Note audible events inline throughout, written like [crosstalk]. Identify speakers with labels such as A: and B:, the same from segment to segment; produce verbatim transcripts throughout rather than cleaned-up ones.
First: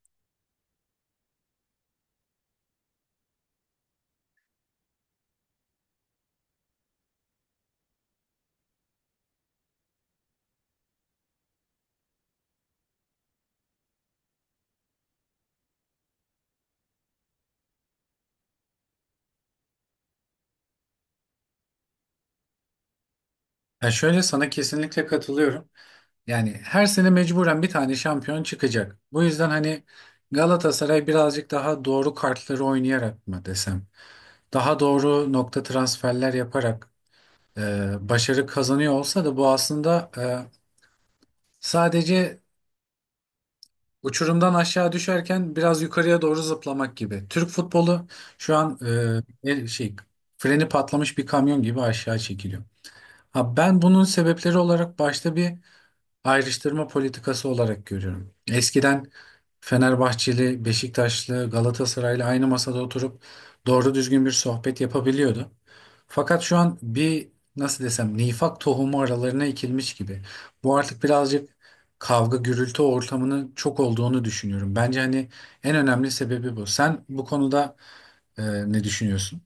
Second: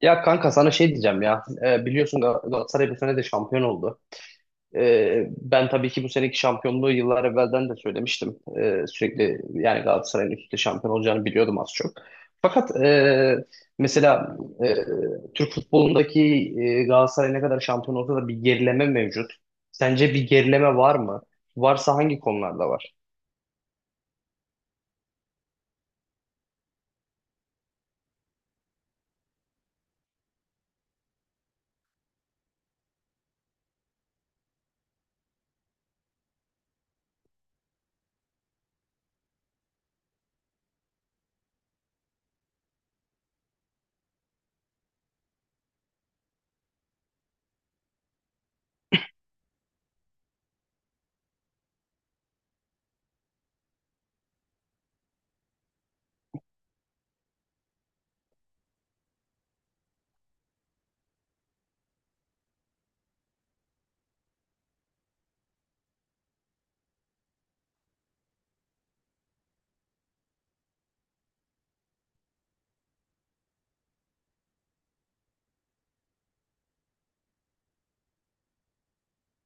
A: Ya kanka sana şey diyeceğim ya. Ee, biliyorsun Gal- Galatasaray bu sene de şampiyon oldu. Ee, ben tabii ki bu seneki şampiyonluğu yıllar evvelden de söylemiştim. Ee, sürekli yani Galatasaray'ın üst üste şampiyon olacağını biliyordum az çok. Fakat e, mesela, e, Türk futbolundaki, e, Galatasaray ne kadar şampiyon olsa da bir gerileme mevcut. Sence bir gerileme var mı? Varsa hangi konularda var?
B: Ya şöyle sana kesinlikle katılıyorum. Yani her sene mecburen bir tane şampiyon çıkacak. Bu yüzden hani Galatasaray birazcık daha doğru kartları oynayarak mı desem, daha doğru nokta transferler yaparak e, başarı kazanıyor olsa da bu aslında e, sadece uçurumdan aşağı düşerken biraz yukarıya doğru zıplamak gibi. Türk futbolu şu an e, el- şey freni patlamış bir kamyon gibi aşağı çekiliyor. Ha, ben bunun sebepleri olarak başta bir ayrıştırma politikası olarak görüyorum. Eskiden Fenerbahçeli, Beşiktaşlı, Galatasaraylı aynı masada oturup doğru düzgün bir sohbet yapabiliyordu. Fakat şu an bir nasıl desem nifak tohumu aralarına ekilmiş gibi. Bu artık birazcık kavga gürültü ortamının çok olduğunu düşünüyorum. Bence hani en önemli sebebi bu. Sen bu konuda e, ne düşünüyorsun?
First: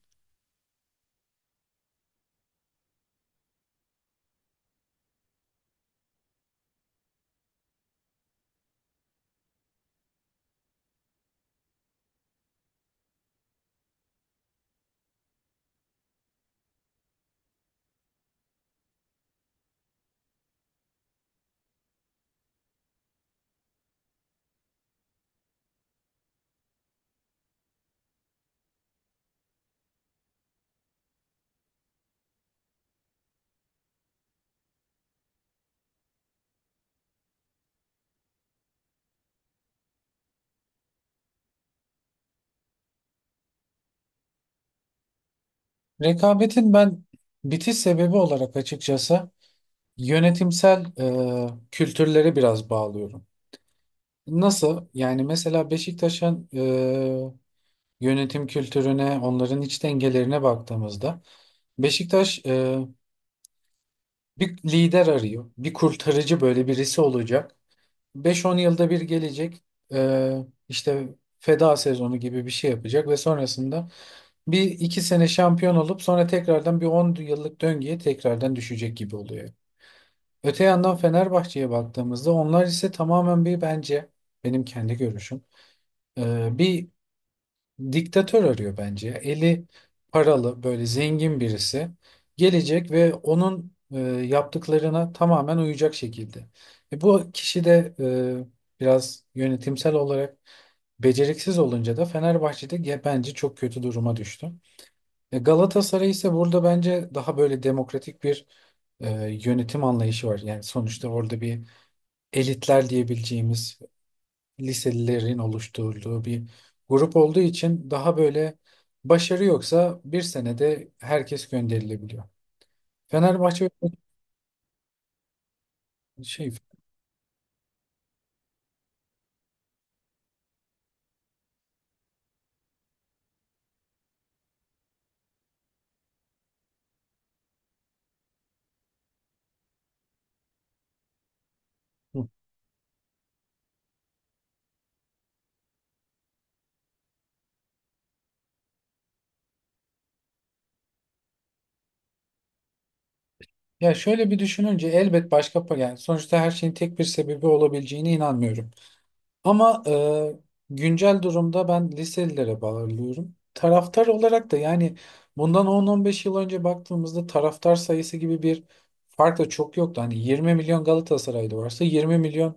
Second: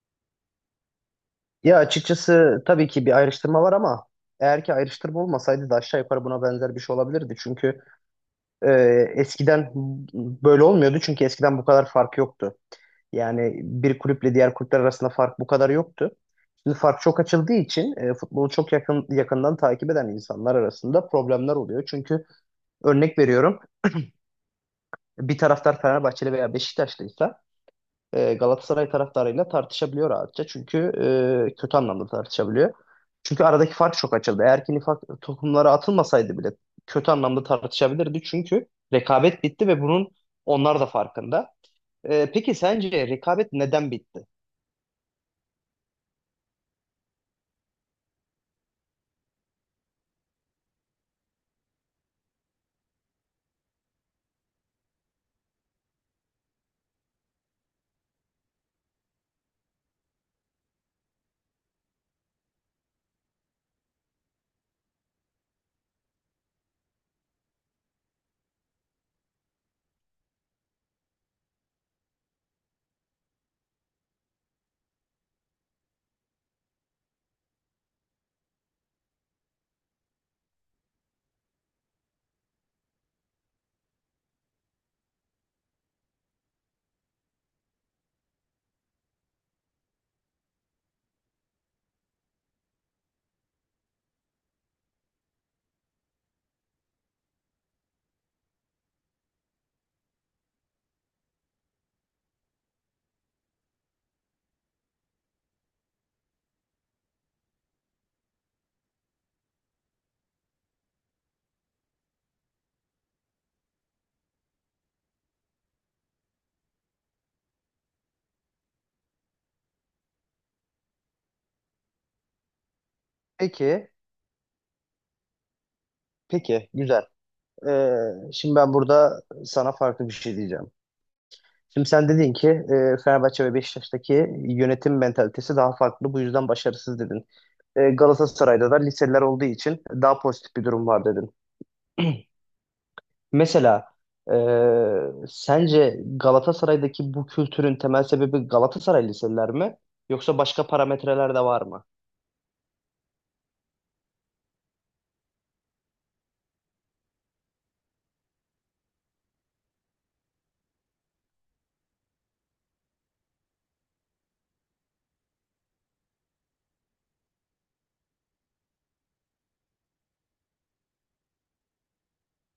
A: Ya açıkçası tabii ki bir ayrıştırma var ama eğer ki ayrıştırma olmasaydı da aşağı yukarı buna benzer bir şey olabilirdi. Çünkü Ee, eskiden böyle olmuyordu çünkü eskiden bu kadar fark yoktu. Yani bir kulüple diğer kulüpler arasında fark bu kadar yoktu. Şimdi fark çok açıldığı için e, futbolu çok yakın yakından takip eden insanlar arasında problemler oluyor. Çünkü örnek veriyorum, bir taraftar Fenerbahçeli veya Beşiktaşlıysa e, Galatasaray taraftarıyla tartışabiliyor rahatça. Çünkü e, kötü anlamda tartışabiliyor. Çünkü aradaki fark çok açıldı. Eğer ki nifak tohumları atılmasaydı bile kötü anlamda tartışabilirdi. Çünkü rekabet bitti ve bunun onlar da farkında. E, peki sence rekabet neden bitti?
B: Rekabetin ben bitiş sebebi olarak açıkçası yönetimsel e, kültürlere biraz bağlıyorum. Nasıl? Yani mesela Beşiktaş'ın e, yönetim kültürüne, onların iç dengelerine baktığımızda Beşiktaş e, bir lider arıyor. Bir kurtarıcı böyle birisi olacak. beş on yılda bir gelecek. E, işte feda sezonu gibi bir şey yapacak ve sonrasında bir iki sene şampiyon olup sonra tekrardan bir on yıllık döngüye tekrardan düşecek gibi oluyor. Öte yandan Fenerbahçe'ye baktığımızda onlar ise tamamen bir bence benim kendi görüşüm e, bir diktatör arıyor bence. Eli paralı böyle zengin birisi gelecek ve onun e, yaptıklarına tamamen uyacak şekilde. E, bu kişi de e, biraz yönetimsel olarak beceriksiz olunca da Fenerbahçe'de ge- bence çok kötü duruma düştü. E, Galatasaray ise burada bence daha böyle demokratik bir e, yönetim anlayışı var. Yani sonuçta orada bir elitler diyebileceğimiz liselilerin oluşturduğu bir grup olduğu için daha böyle başarı yoksa bir senede herkes gönderilebiliyor. Fenerbahçe.
A: Peki,
B: şey
A: peki güzel. E, Şimdi ben burada sana farklı bir şey diyeceğim. Şimdi sen dedin ki e, Fenerbahçe ve Beşiktaş'taki yönetim mentalitesi daha farklı. Bu yüzden başarısız dedin. E, Galatasaray'da da liseler olduğu için daha pozitif bir durum var dedin.
B: Hı.
A: [clears throat] Mesela, e, sence Galatasaray'daki bu kültürün temel sebebi Galatasaray liseler mi? Yoksa başka parametreler de var mı?
B: Ya şöyle bir düşününce elbet başka yani sonuçta her şeyin tek bir sebebi olabileceğine inanmıyorum. Ama e, güncel durumda ben liselilere bağlıyorum. Taraftar olarak da yani bundan on on beş yıl önce baktığımızda taraftar sayısı gibi bir fark da çok yoktu. Hani yirmi milyon Galatasaraylı varsa yirmi milyon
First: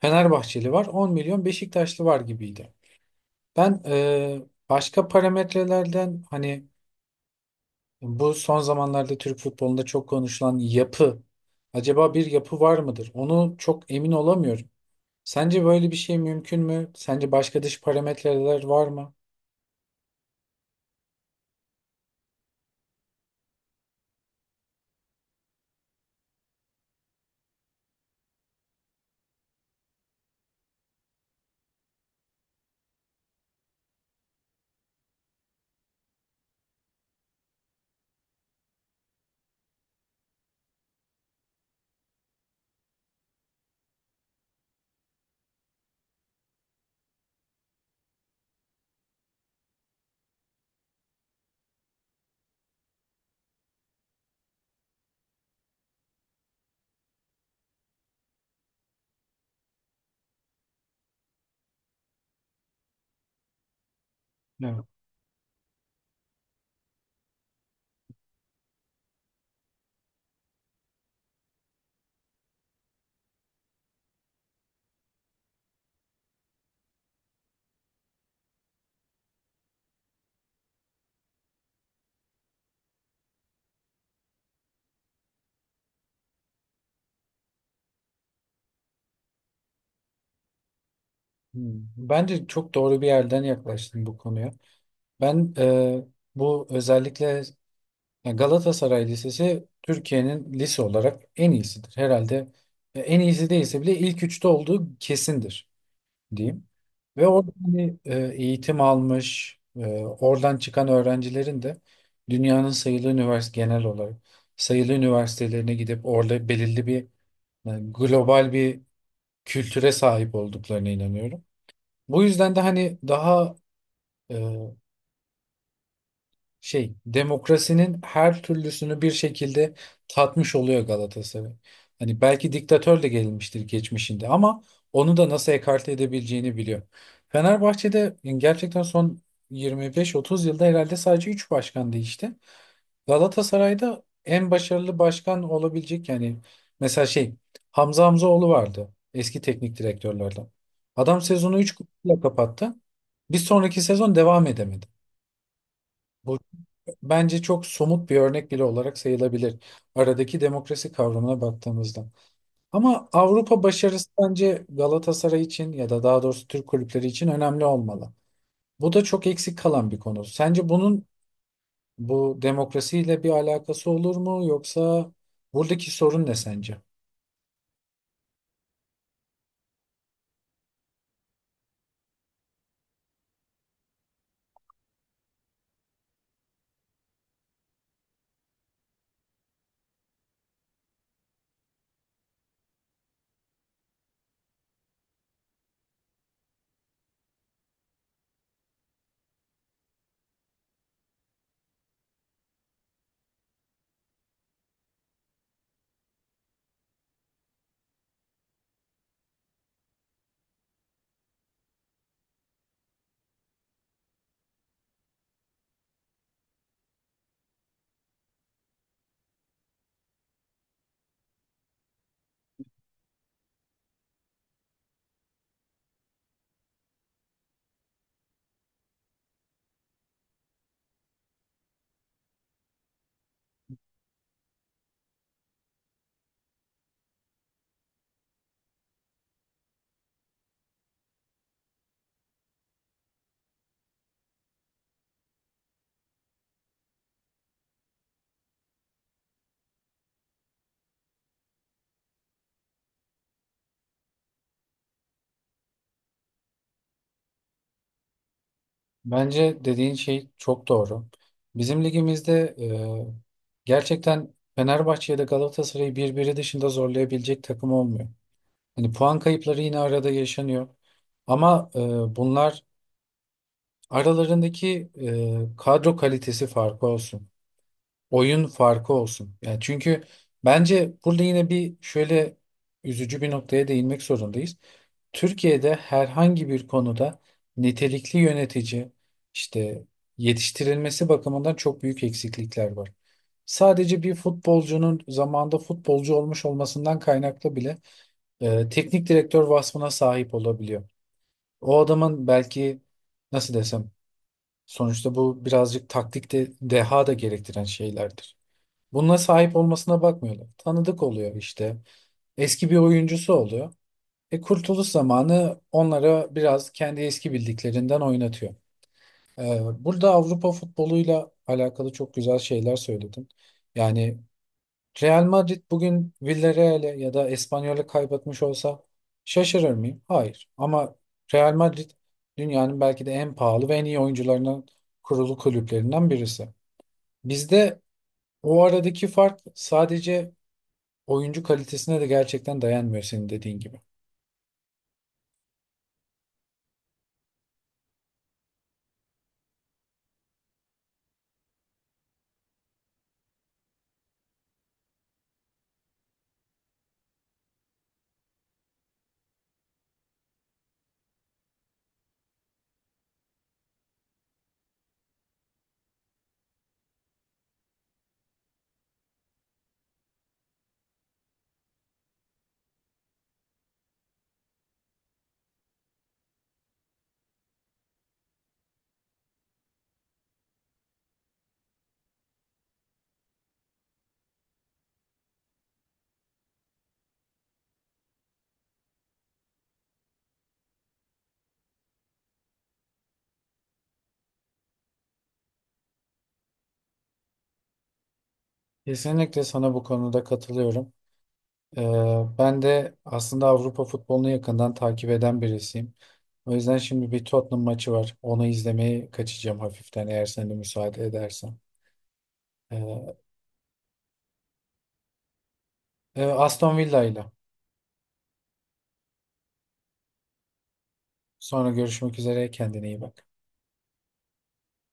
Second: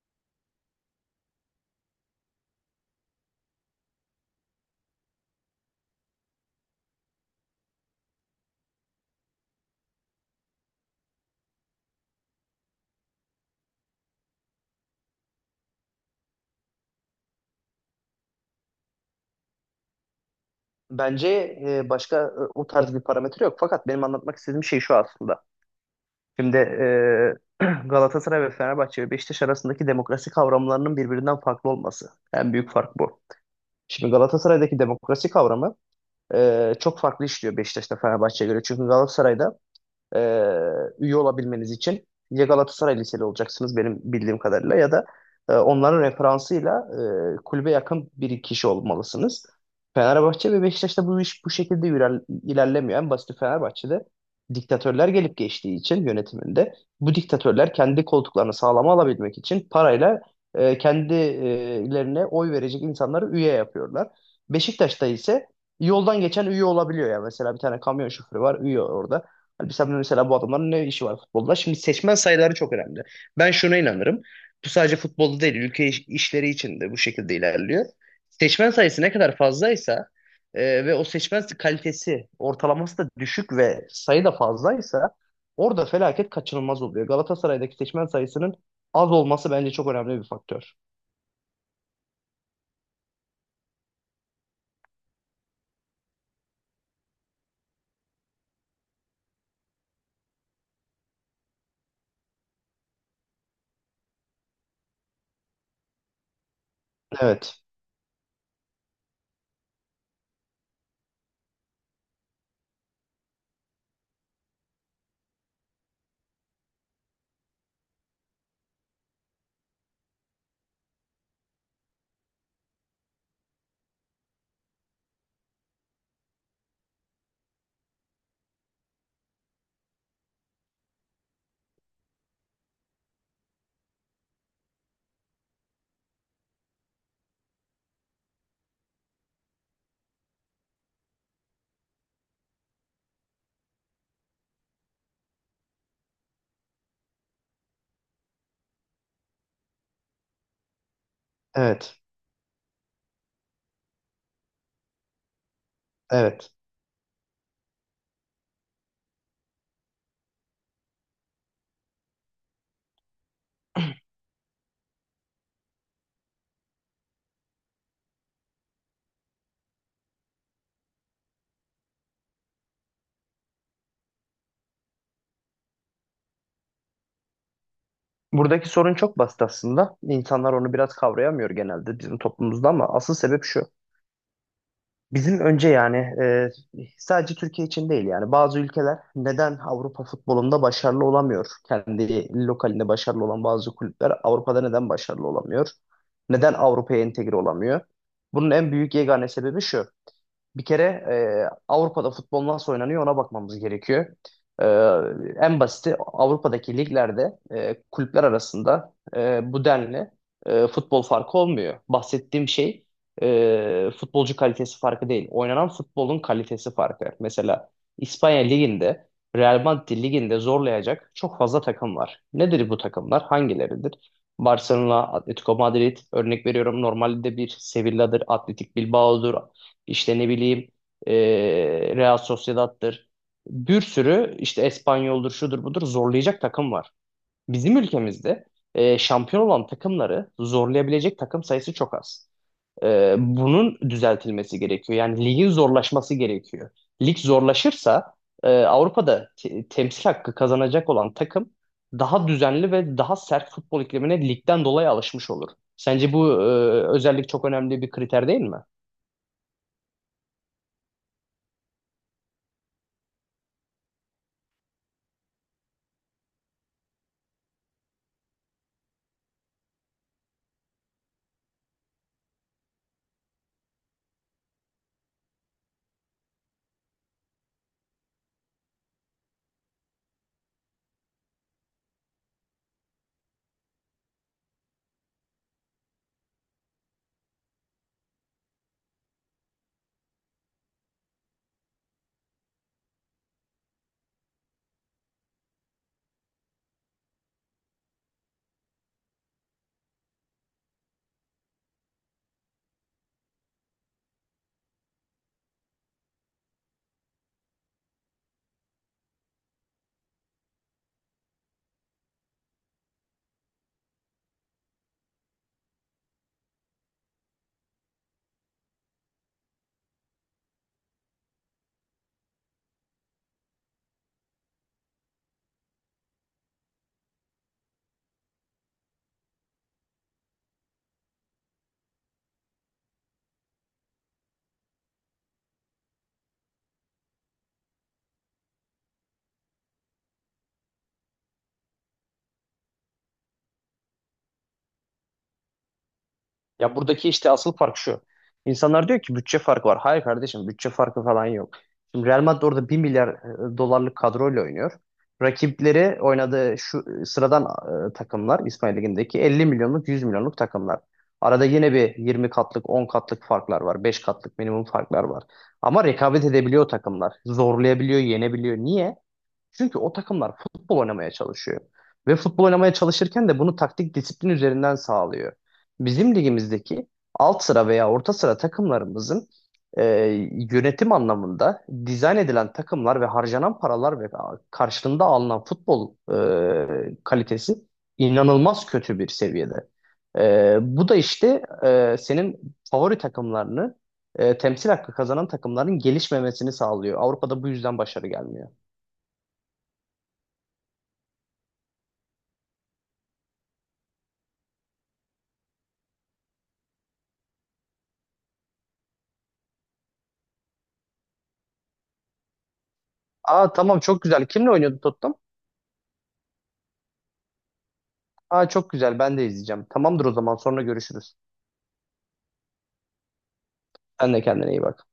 B: Fenerbahçeli var, on milyon Beşiktaşlı var gibiydi. Ben e, başka parametrelerden hani bu son zamanlarda Türk futbolunda çok konuşulan yapı, acaba bir yapı var mıdır? Onu çok emin olamıyorum. Sence böyle bir şey mümkün mü? Sence başka dış parametreler var mı?
A: Bence e, başka, e, o tarz bir parametre yok. Fakat benim anlatmak istediğim şey şu aslında. Şimdi e, [clears throat] Galatasaray ve Fenerbahçe ve Beşiktaş arasındaki demokrasi kavramlarının birbirinden farklı olması. En büyük fark bu. Şimdi Galatasaray'daki demokrasi kavramı Ee, çok farklı işliyor Beşiktaş'ta Fenerbahçe'ye göre. Çünkü Galatasaray'da e, üye olabilmeniz için ya Galatasaray Liseli olacaksınız benim bildiğim kadarıyla ya da e, onların referansıyla e, kulübe yakın bir kişi olmalısınız. Fenerbahçe ve Beşiktaş'ta bu iş bu şekilde iler- ilerlemiyor. En basiti Fenerbahçe'de diktatörler gelip geçtiği için yönetiminde bu diktatörler kendi koltuklarını sağlama alabilmek için parayla e, kendilerine oy verecek insanları üye yapıyorlar.
B: Evet.
A: Beşiktaş'ta ise yoldan geçen üye olabiliyor ya. Mesela bir tane kamyon şoförü var üye orada. Hani sen mesela bu adamların ne işi var futbolda? Şimdi seçmen sayıları çok önemli. Ben şuna inanırım. Bu sadece futbolda değil, ülke iş- işleri için de bu şekilde ilerliyor. Seçmen sayısı ne kadar fazlaysa e, ve o seçmen kalitesi ortalaması da düşük ve sayı da fazlaysa orada felaket kaçınılmaz oluyor. Galatasaray'daki seçmen sayısının az olması bence çok önemli bir faktör.
B: Hmm, bence çok doğru bir yerden yaklaştın bu konuya. Ben e, bu özellikle ya Galatasaray Lisesi Türkiye'nin lise olarak en iyisidir. Herhalde e, en iyisi değilse bile ilk üçte olduğu kesindir diyeyim. Ve orada
A: Evet,
B: hani, e, eğitim almış, e, oradan çıkan öğrencilerin de dünyanın sayılı üniversite genel olarak sayılı üniversitelerine gidip orada belirli bir yani global bir kültüre sahip olduklarına inanıyorum. Bu yüzden de hani daha e, şey demokrasinin her türlüsünü bir şekilde tatmış oluyor Galatasaray. Hani belki diktatör de gelmiştir geçmişinde ama onu da nasıl ekarte edebileceğini biliyor. Fenerbahçe'de yani gerçekten son yirmi beş otuz yılda herhalde sadece üç başkan değişti. Galatasaray'da en başarılı başkan olabilecek yani mesela şey Hamza Hamzaoğlu vardı eski teknik direktörlerden. Adam sezonu üç
A: evet,
B: kupayla kapattı. Bir sonraki sezon devam edemedi. Bu
A: evet.
B: bence çok somut bir örnek bile olarak sayılabilir aradaki demokrasi kavramına baktığımızda. Ama Avrupa başarısı bence Galatasaray için ya da daha doğrusu Türk kulüpleri için önemli olmalı. Bu da çok eksik kalan bir konu. Sence bunun bu demokrasiyle bir alakası olur mu yoksa buradaki sorun ne sence?
A: Buradaki sorun çok basit aslında. İnsanlar onu biraz kavrayamıyor genelde bizim toplumumuzda ama asıl sebep şu. Bizim önce yani, e, sadece Türkiye için değil yani bazı ülkeler neden Avrupa futbolunda başarılı olamıyor? Kendi lokalinde başarılı olan bazı kulüpler Avrupa'da neden başarılı olamıyor? Neden Avrupa'ya entegre olamıyor? Bunun en büyük yegane sebebi şu. Bir kere e, Avrupa'da futbol nasıl oynanıyor ona bakmamız gerekiyor. E, En basiti Avrupa'daki liglerde e, kulüpler arasında e, bu denli e, futbol farkı olmuyor. Bahsettiğim şey e, futbolcu kalitesi farkı değil. Oynanan futbolun kalitesi farkı. Mesela İspanya Ligi'nde Real Madrid Ligi'nde zorlayacak çok fazla takım var. Nedir bu takımlar? Hangileridir? Barcelona, Atletico Madrid örnek veriyorum, normalde bir Sevilla'dır, Atletik Bilbao'dur, işte ne bileyim, e, Real Sociedad'tır. Bir sürü işte Espanyol'dur, şudur budur zorlayacak takım var. Bizim ülkemizde e, şampiyon olan takımları zorlayabilecek takım sayısı çok az. E, bunun düzeltilmesi gerekiyor. Yani ligin zorlaşması gerekiyor. Lig zorlaşırsa e, Avrupa'da te- temsil hakkı kazanacak olan takım daha düzenli ve daha sert futbol iklimine ligden dolayı alışmış olur. Sence bu e, özellik çok önemli bir kriter değil mi?
B: Bence dediğin şey çok doğru. Bizim ligimizde e, gerçekten Fenerbahçe ya da Galatasaray'ı birbiri dışında zorlayabilecek takım olmuyor. Hani puan kayıpları yine arada yaşanıyor. Ama e, bunlar aralarındaki e, kadro kalitesi farkı olsun. Oyun farkı olsun. Yani çünkü bence burada yine bir şöyle üzücü bir noktaya değinmek zorundayız. Türkiye'de herhangi bir konuda nitelikli yönetici işte yetiştirilmesi bakımından çok büyük eksiklikler var. Sadece bir futbolcunun zamanında futbolcu olmuş olmasından kaynaklı bile e, teknik direktör vasfına sahip olabiliyor. O adamın belki nasıl desem sonuçta bu birazcık taktikte deha da gerektiren şeylerdir. Bununla sahip olmasına bakmıyorlar. Tanıdık oluyor işte. Eski bir oyuncusu oluyor. E kurtuluş zamanı onlara biraz kendi eski bildiklerinden oynatıyor. Ee, burada Avrupa futboluyla alakalı çok güzel şeyler söyledin. Yani Real Madrid bugün Villarreal'e ya da Espanyol'e kaybetmiş olsa şaşırır mıyım? Hayır. Ama Real Madrid dünyanın belki de en pahalı ve en iyi oyuncularının kurulu kulüplerinden birisi. Bizde o aradaki fark sadece oyuncu kalitesine de gerçekten dayanmıyor senin dediğin gibi.
A: Ya buradaki işte asıl fark şu. İnsanlar diyor ki bütçe farkı var. Hayır kardeşim bütçe farkı falan yok. Şimdi Real Madrid orada bir milyar e, dolarlık kadroyla oynuyor. Rakipleri oynadığı şu e, sıradan, e, takımlar İspanya Ligi'ndeki elli milyonluk yüz milyonluk takımlar. Arada yine bir yirmi katlık on katlık farklar var. Beş katlık minimum farklar var. Ama rekabet edebiliyor takımlar. Zorlayabiliyor, yenebiliyor. Niye? Çünkü o takımlar futbol oynamaya çalışıyor. Ve futbol oynamaya çalışırken de bunu taktik disiplin üzerinden sağlıyor. Bizim ligimizdeki alt sıra veya orta sıra takımlarımızın e, yönetim anlamında dizayn edilen takımlar ve harcanan paralar ve karşılığında alınan futbol e, kalitesi inanılmaz kötü bir seviyede. E, bu da işte, e, senin favori takımlarını, e, temsil hakkı kazanan takımların gelişmemesini sağlıyor. Avrupa'da bu yüzden başarı gelmiyor.
B: Kesinlikle sana bu konuda katılıyorum. Ee, ben de aslında Avrupa futbolunu yakından takip eden birisiyim. O yüzden şimdi bir Tottenham maçı var. Onu izlemeye kaçacağım hafiften eğer sen de müsaade edersen. Ee,
A: Aa tamam çok güzel. Kimle oynuyordu Tottenham?
B: e, Aston Villa ile.
A: Aa çok güzel. Ben de izleyeceğim. Tamamdır o zaman sonra görüşürüz.
B: Sonra görüşmek üzere. Kendine iyi bak.
A: Sen de kendine iyi bak.